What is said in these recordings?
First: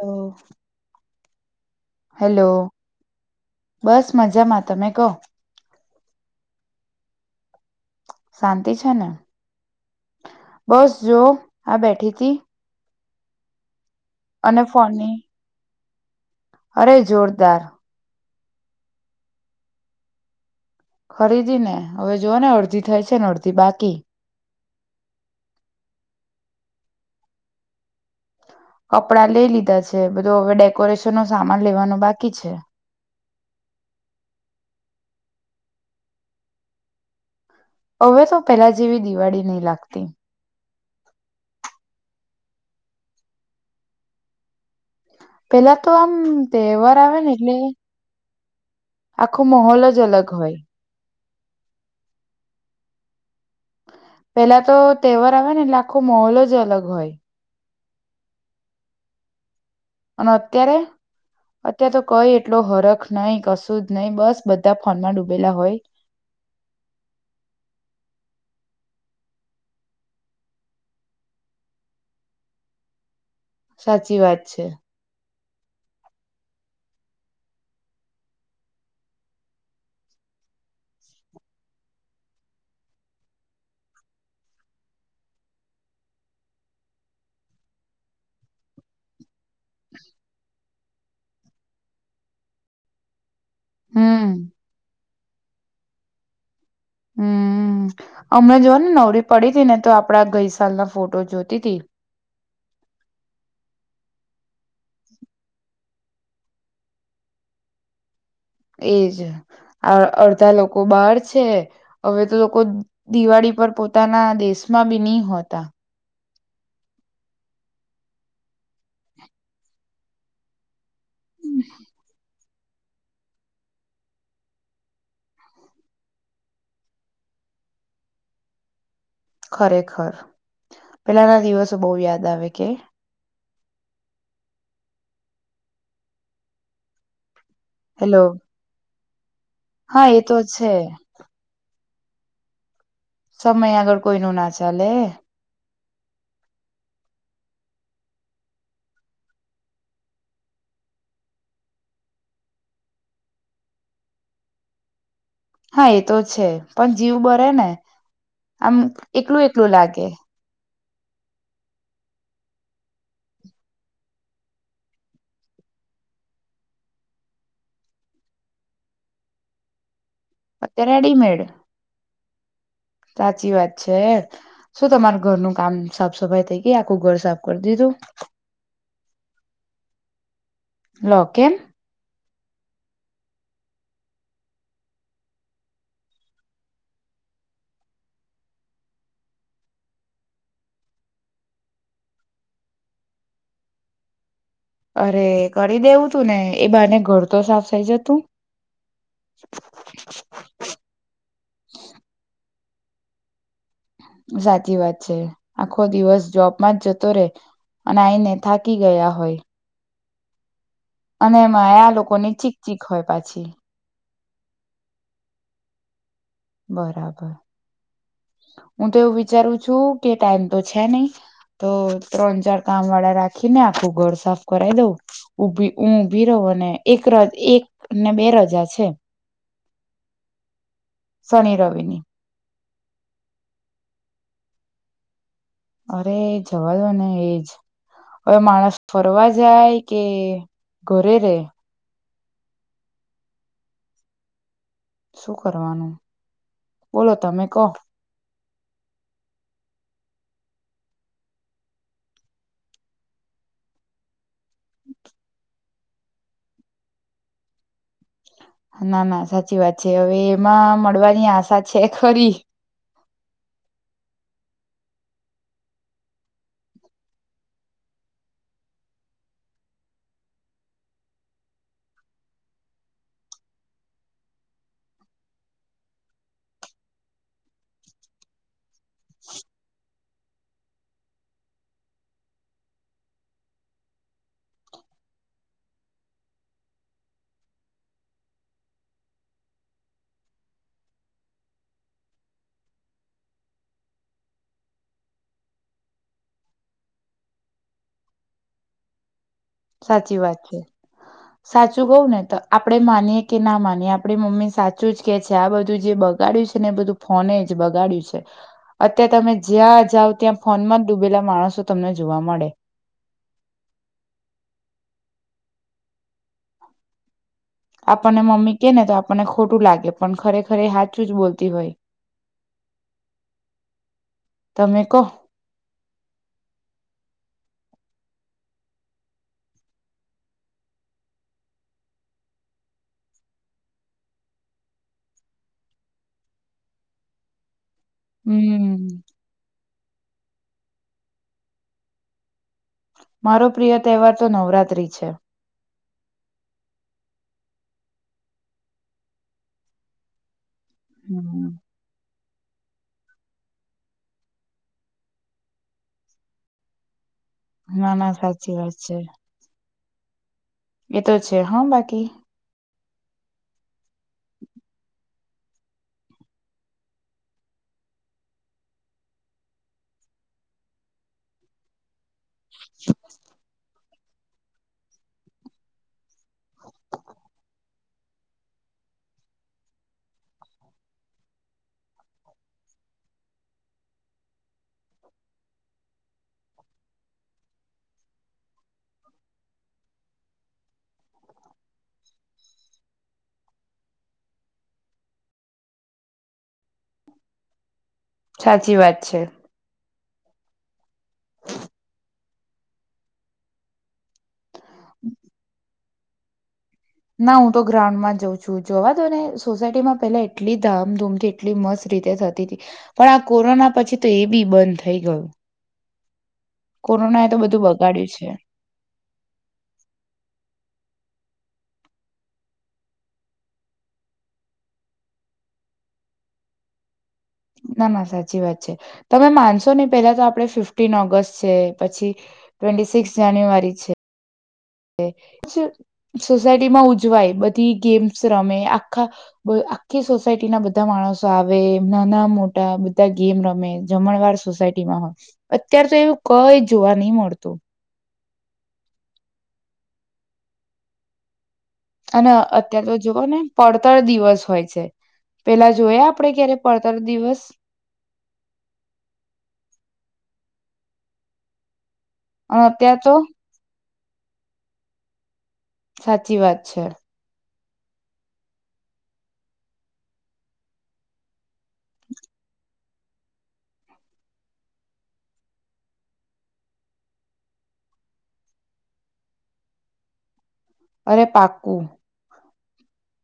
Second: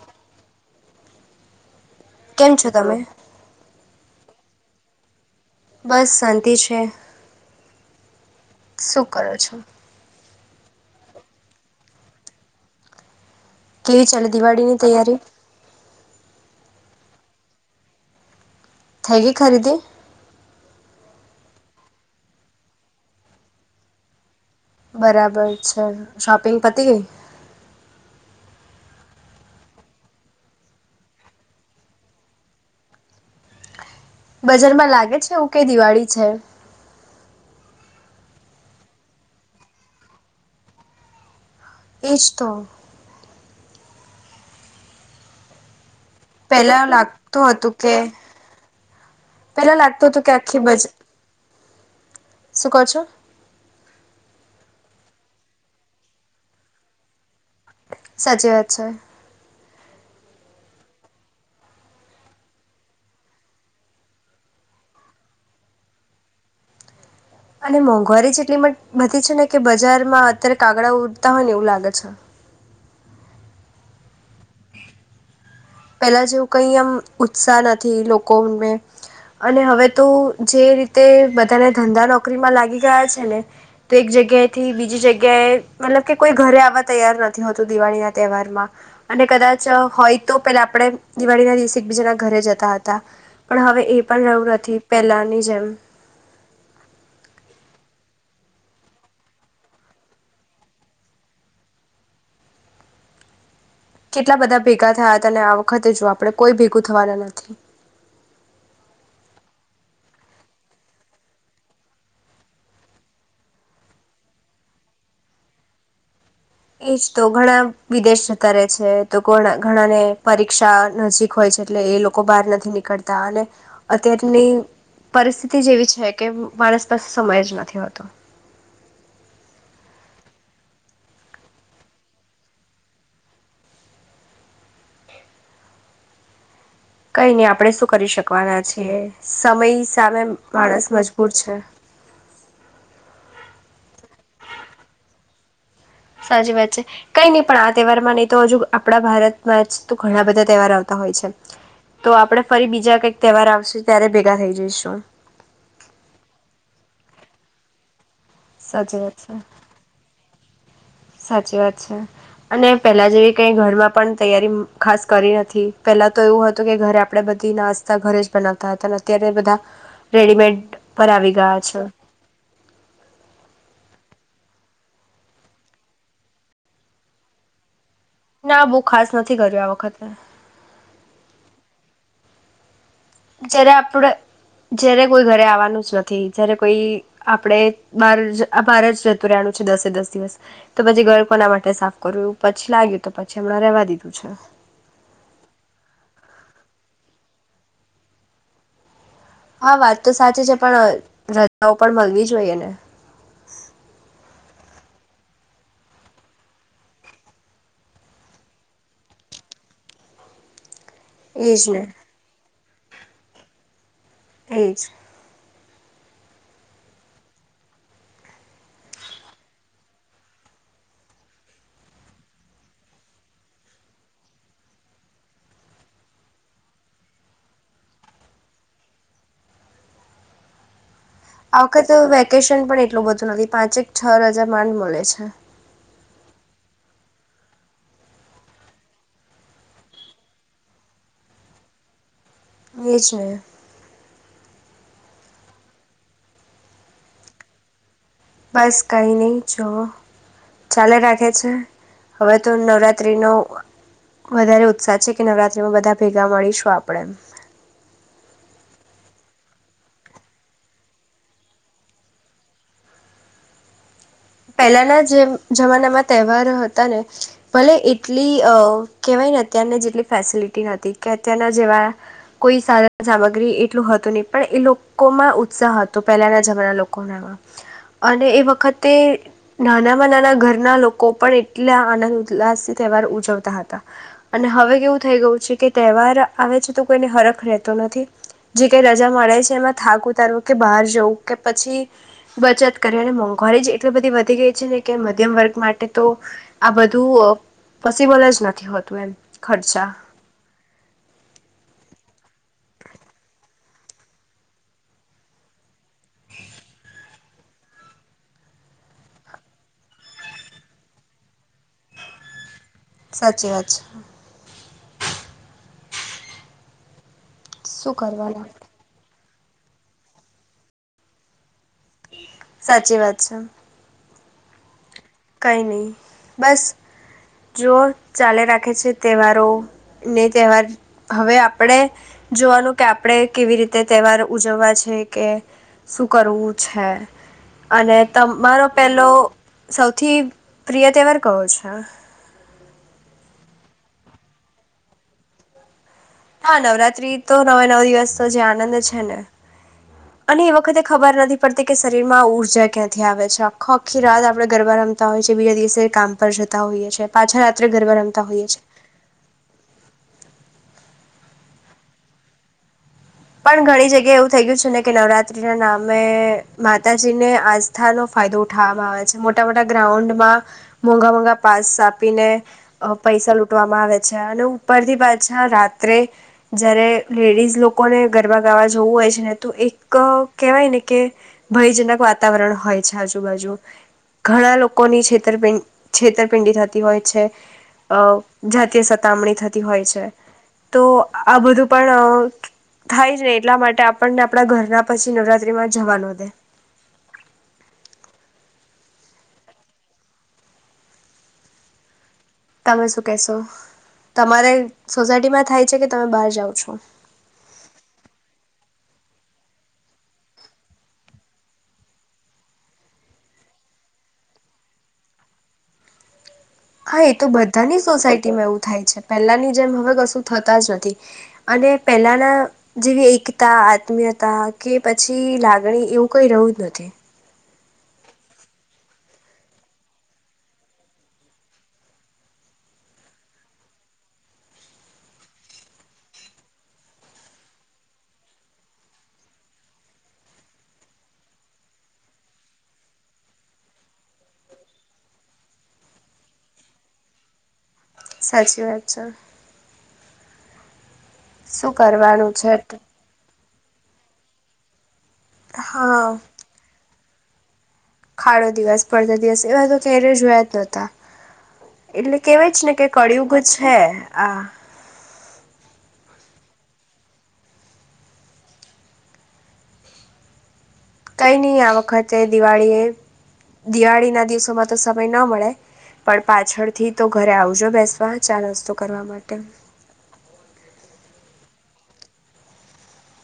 અ કેમ છો તમે બસ મજામાં તમે કહો બસ શાંતિ છે શાંતિ છે શું ને કરો છો? બસ જો આ બેઠી તી કેવી ચાલે અને દિવાળી ની ફોનની તૈયારી અરે જોરદાર થઈ ગય ખરીદીે ખરીદી ને હવે જોઓ ને અડધી થાય છે ને અડધી બાકી બરાબર છે શોપિંગ પતી ગઈ કપડા લઈ લીધા છે બધું હવે ડેકોરેશન નો સામાન લેવાનું બાકી છે બજારમાં લાગે છે એવું કઈ દિવાળી છે હવે તો પેલા જેવી દિવાળી ની લાગતી એજ તો પેલા તો આમ પેલા તહેવાર આવે ને લાગતું એટલે હતું કે આખો પેલા માહોલ જ લાગતું હતું અલગ કે આખી હોય બજ શું કહો છો પેલા તો તહેવાર આવે ને એટલે આખો માહોલ જ અલગ હોય સાચી વાત છે અને અત્યારે અત્યારે તો કઈ એટલો હરખ નઈ કશું જ નહિ બસ બધા ફોનમાં ડૂબેલા હોય અને મોંઘવારી જ એટલી બધી છે ને કે બજારમાં અત્યારે કાગડા ઉડતા હોય ને એવું લાગે છે સાચી વાત છે પેલા જેવું કઈ એમ ઉત્સાહ નથી લોકોને અને હવે તો જે રીતે બધાને ધંધા નોકરીમાં લાગી ગયા છે ને તો એક જગ્યાએથી બીજી જગ્યાએ મતલબ કે કોઈ ઘરે આવવા તૈયાર નથી હોતું દિવાળી ના તહેવારમાં અને કદાચ વિચાર હોય તો આપણે દિવાળી ના દિવસે એકબીજાના ઘરે જતા હતા પણ હવે એ પણ હમ રહ્યું નથી પહેલા નિજમ હમ્મ હમણાં જોવા ને નવરી પડી હતી ને તો આપડા ગઈસલના ફોટો જોતી તી કેટલા બધા ભેગા થયા હતા અને આ વખતે જ આપણે કોઈ ભેગું થવાના નથી એજ આ અડધા લોકો બહાર છે હવે તો લોકો દિવાળી પર પોતાના દેશમાં બી ની હોતા એજ તો ઘણા વિદેશ જતા રહેે છે તો ઘણા ને પરીક્ષા નજીક હોય છે એટલે એ લોકો બહાર નથી નીકળતા અને અત્યારની પરિસ્થિતિ જેવી છે કે માણસ પાસે સમય જ નથી હોતો ખરેખર પેલાના દિવસો બો યાદ આવે કે કઈ નહી આપ આપડણે શું કરી હેલો શકવાના છીએ સમય હા એ સામે તો છે માણસ મજબૂર છે સમય આગળ કોઈ નું ના ચાલે સાચી વાત છે કઈ નહી પણ આ તહેવારમાં નહી તો હજુ આપડા ભારતમાં જ તો ઘણા બધા તહેવાર આવતા હોય છે તો આપડે ફરી બીજા કઈક તહેવાર આવશે ત્યારે ભેગા થઈ જઈશું હા એ તો છે પણ જીવ બરે ને આમ સાચી વાત છે એકલું એકલું લાગે સાચી વાત છે અને પેલા જેવી કઈ ઘરમાં પણ તૈયારી ખાસ કરી નથી પેલા તો એવું હતું કે ઘરે આપણેે બધી નાસ્તા ઘરે જ બનાવતા હતા અને અત્યારે બધા રેડીમેડ અત્યારે પર આવી રેડીમેડ ગયા છે સાચી [unintelligible] શું તમાર ઘરનું કામ સાફ સફાઈ થઈ ગઈ આખું ઘર સાફ કરે દીધું ના ખાસ નથી કર્યું આ વખતે લો કેમ જ્યારે આપડ જયારે કોઈ ઘરે આવવાનું જ નથી જયારે કોઈ આપડ બાર બાર જ રહેતું રહેનું છે દસે દસ દિવસ તો પછી ઘર કોના માટે સાફ કર્યું પછી લાગ્યું તો પછી હમણાં રેવા દીધું છે અરે કરી દેવું તું ને એ બાને ઘર તો સાફ થઇ જતું હા વાત તો સાચી છે પણ રજાઓ પણ મળવી જોઈએ ને સાચી વાત છે આખો દિવસ જોબમાં જ જતો રે અને આઈને થાકી ગયા હોય અને એજ એમાં ને આ લોકોની ચી ચીક હોય પાછી એજ બરાબર હું તો એવું વિચારું છું કે ટાઈમ તો છે નહી તો ત્રણ ચાર કામવાળા રાખીને આખું ઘર સાફ કરાઈ દઉં ઉભી હું ઉભી રહું અને એક એક ને બે રજા છે શનિ આવ ક તો રવિની વેકેશ પણ એટલું બધું નથી પાંચેક છ હજાર માંડ મળે છે. અરે એ જવા દ ને એજ હવે માણસ ફરવા જાય કે ઘરે રે એ જ ન શું કરવાનું બોલો તમે કહો બસ કઈ નહી જઓ ચાલે રાખે છે હવે તો નવરાત્રિનો વધારે ઉત્સાહ છે કે નવરાત્રિમાં બધા ભેગા મળીશું આપણે ના ના સાચી વાત છે હવે એમાં મળવાની આશા છે ખરી પહેલાના જે જમાનામાં તહેવાર હતા ને ભલે એટલી અ કેહેવાય ને અત્યારને જેટલી ફેસિલિટી હતી કે અત્યારના જેવા કોઈ સારા સામગ્રી એટલું હતું નહ પણ એ લોકોમાં ઉત્સાહ હતો પહેલાના જમાના લોકોનામાં અને એ વખતે નાનામાં નાના ઘરના લોકો પણ એટલા આનંદ ઉલ્લાસથી તહેવાર ઉજવતા હતા અને હવે કેવું થઈ ગયું છે કે તહેવાર આવે છે તો કોઈને હરખ રહેતો નથી જે કઈ રજા મળે છે એમાં થાક ઉતારવું કે બહાર જવું કે પછી બચત કરે અને મોંઘવારી જ એટલી બધી વધી ગઈ છે ને કે મધ્યમ વર્ગ માટે તો આ બધું પોસિબલ જ નથી હોતું એમ ખર્ચા સાચી વાત છે સાચું કવ ને તો આપડે માનીએ કે ના માનીએ આપણી મમ્મી સાચું જ કે છે આ બધું જે બગડ્યું છે ને બધું ફોને જ બગાડ્યું છે અત્યારે તમે જ્યાં જાઓ ત્યાં ફોનમાં જ ડૂબેલા માણસો તમને જોવા મળે સાચી વાત છે. શું આપણને કરવાના મમ્મી કે ને તો આપ મને ખોટું લાગે પણ ખરેખરે એ હાચું જ બોલતી હોય સાચી વાત છે. તમે કહ કઈ નહી બસ જો ચાલે રાખે છે તહેવારો ને તહેવાર હવે આપણે જોવાનું કે આપણે કેવી રીતે તહેવાર ઉજવવા છે કે શું કરવું છે. અને તમારો હમ પેલો સૌ પ્રિય તહેવાર કયો છે. મારો પ્રિય તહેવાર તો નવરાત્રિ છે. હા નવરાત્રી તો નવે નવ દિવસ જ આનંદ છે ને અને એ વખતે ખબર નથી હમ. પડતી કે શરીરમાં ઊર્જા ક્યાંથી આવે છે આખો આખી રાત આપણેે ગરબા રમતા હોય છે બીજા દિવસે કામ પર જતા હોઈએ છે. પાછા રાત્રે ના ગરબા ના રમતા હોઈએ સાચી છે. વાત એ તો છે હા બાકી પણ ઘણી જગ જગ્યા એવું થઈ ગય છે ને કે નવરાત ના નામે માતાજીને આસ્થાનો ફાયદો ઉઠાવવામાં આવે છે મોટા મોટા ગ્રાઉન્ડમાં મોંઘા મોઘા પાસ આપ આપીને અ પૈસા લૂટવામાં આવે છે અને ઉપરથી પાછા રાત્રે જયારે લેડીઝ લોકો લોકોને ગરબા ગાવા જોવું હોય છે ને તો એક કેહેવાય ને કે ભયજનક વાતાવરણ હોય છે આજુબાજુ ઘણા લોકોની છેતરપિંડ છેતરપિંડી થતી હોય છે અ જાતીય સતામણી થતી હોય છે તો આ બધું પણ થાય ને એટલા માટે આપણને આપડા ઘરના પછી નવરાત્રીમાં જવા ન દે સાચી વાત છે. તમે શું કેશો તમારે સોસાયટીમાં થાય છે કે તમે બહાર જાઓ છો. ના હું તો ગ્રાઉન્ડમાં જાઉં છું જવા દો ને સોસાયટીમાં પેલા એટલી ધામધૂમથી એટલી મસ્ત રીતે થતી હતી પણ આ કોરોના પછી તો એ બી બંધ થઈ ગયું. હા એ કોરોના તો બધું બધાની બગાડ્યું છે સોસાયટીમાં એવું થાય છે પહેલાની જેમ હવે કશું થતા જ નથી. અને પહેલાના જેવી એકતા આત્મીયતા કે પછી લાગણી એવું કઈ રહયું જ નથી. ના ના સાચી વાત છે તમે માનશો નહી પેલા તો આપણે ફિફ્ટીન ઓગસ્ટ છે પછી ટ્વેન્ટી સિક્સ જાન્યુઆરી છે સોસાયટીમાં ઉજવાય બધી ગેમ્સ રમે આખા બ આખી સોસાયટીના બધા માણસો આવે નાના મોટા બધા ગેમ રમે જમણવાર સોસાયટીમાં હોય અત્યારે તો એવું કઈ જોવા ની મળતું. સાચી વાત છે. શું કરવાનું અને છે અત્યારે તો જુઓ ને પડતર દિવસ હોય છે. પેલા જોયા હા આપડે ક્યારે પડતા ઉત્તર દિવસ ખાડો દિવસ પડતા દિવસ એવા તો ક્યારે જોયા જ નહોતા એટલે કેવાય જ અને ને કે અત્યાર તો કળિુગ જ છે. આ સાચી વાત છે. કઈ નહી આ વખતે દિવાળી એ દિવાળી ના દિવસોમાં તો સમય ન મળે પણ પાછળથી તો ઘરે આવજો બેસવા ચા નાસ્તો કરવા માટે અરે પાકું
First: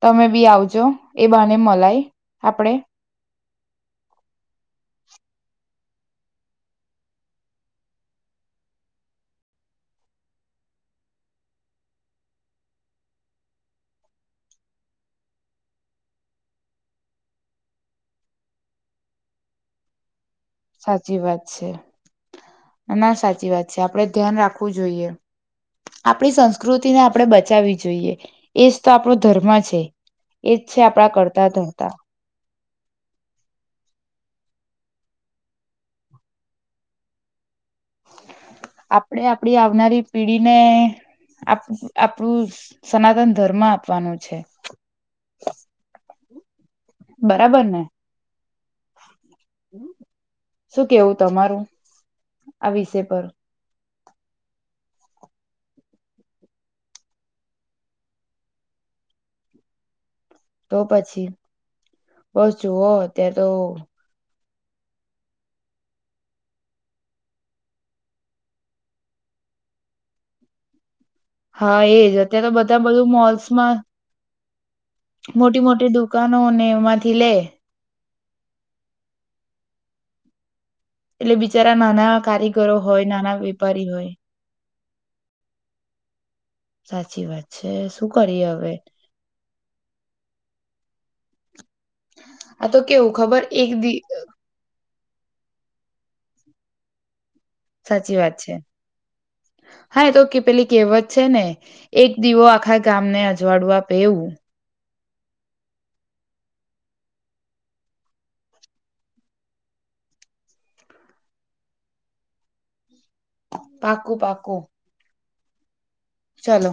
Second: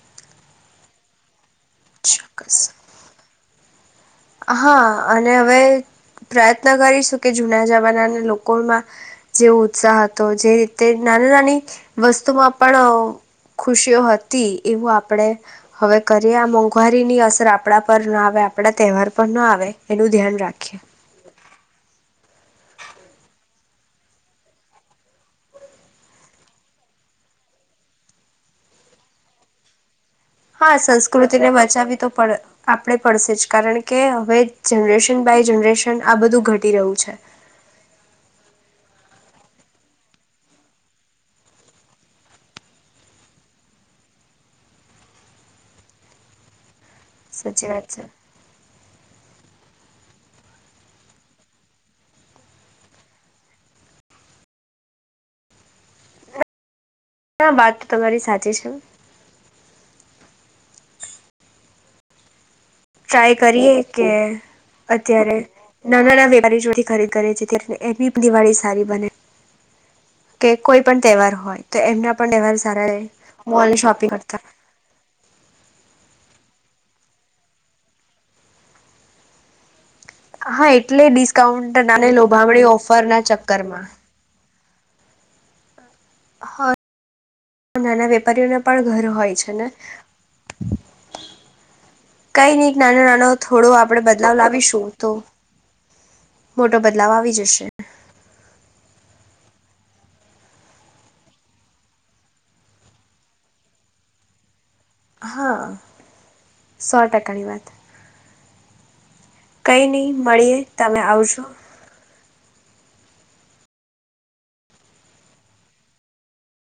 તમે બી આવજો એ બા અને મલાઈ ચોક્કસ આપણેે હા અને હવે પ્રયત્ન કરીશું કે જુના જમાનાના લોકોમાં જેવ ઉત્સાહ હતો જે રીતે નાની નાની વસ્તુમાં પણ ખુશીઓ હતી એવું આપણેે હવે કરીએ આ મોંઘવારીની અસર આપણા પર ના આવે આપણા તહેવાર પણ ન આવે એનું ધ્યાન રાખે સાચી વાત છે ના સાચી વાત છે આપડે ધ્યાન રાખવું જોઈએ આપણી સંસ્કૃતિને આપણેે બચાવવી જોઈએ એજ તો આપણો ધર્મ છે એજ હા છે આપણા સંસ્કૃતિને કરતા ધરતા બચાવી તો પડે આપણે પડશે જ કારણ કે હવે જનરેશન બાય જનરેશન આ બધું ઘટી રહ્યું છે આપડે આપડી આવનારી પેઢીને આપણું સનાતન ધર્મ આપવાનું છે બરાબર સાચી ને વાત છે શું કેવું તમારું આ વિષય પર આ વાત તો તમારી સાચી છે તો પછી બ ટ્રાય કરીએ કે અત્યારે નાના નાના વેપારી જોથી ખરીદ કરે છે ત્યારે એની દિવાળી સારી બને કે કોઈ પણ તહેવાર હોય તો હા એમના એજ પણ અત્યારે તો તહેવાર બધા સારા રહે બધું મોલ્સમાં મોલ શોપિંગ કરતા મોટી મોટી દુકાનો ને મા થી લે હા એ એટલે બિચારા ડિસ્કાઉન્ટનાને નાના લોભામણી કારીગરો હોય ઓફરના નાના ચક્કર માં વેપારી હોય હા સાચી વાત છે નાના શું કરીએ વેપારીઓના હવે પણ ઘર હોય છે ને કઈ આ નહી તો નાનો કેવું નાનો ખબર થોડો એક દી આપણેે બદલાવ લાવીશું તો મોટો બદલાવ આવી જ સાચી વાત છે હા એ તો કે પેલી કહેવત છે ને એક દીવો આખા ગામને અજવાડું આપ એવું હા સો ટકાની વાત કઈ નહી મળીએ તમે આવજો પાકું પાકું ચાલો.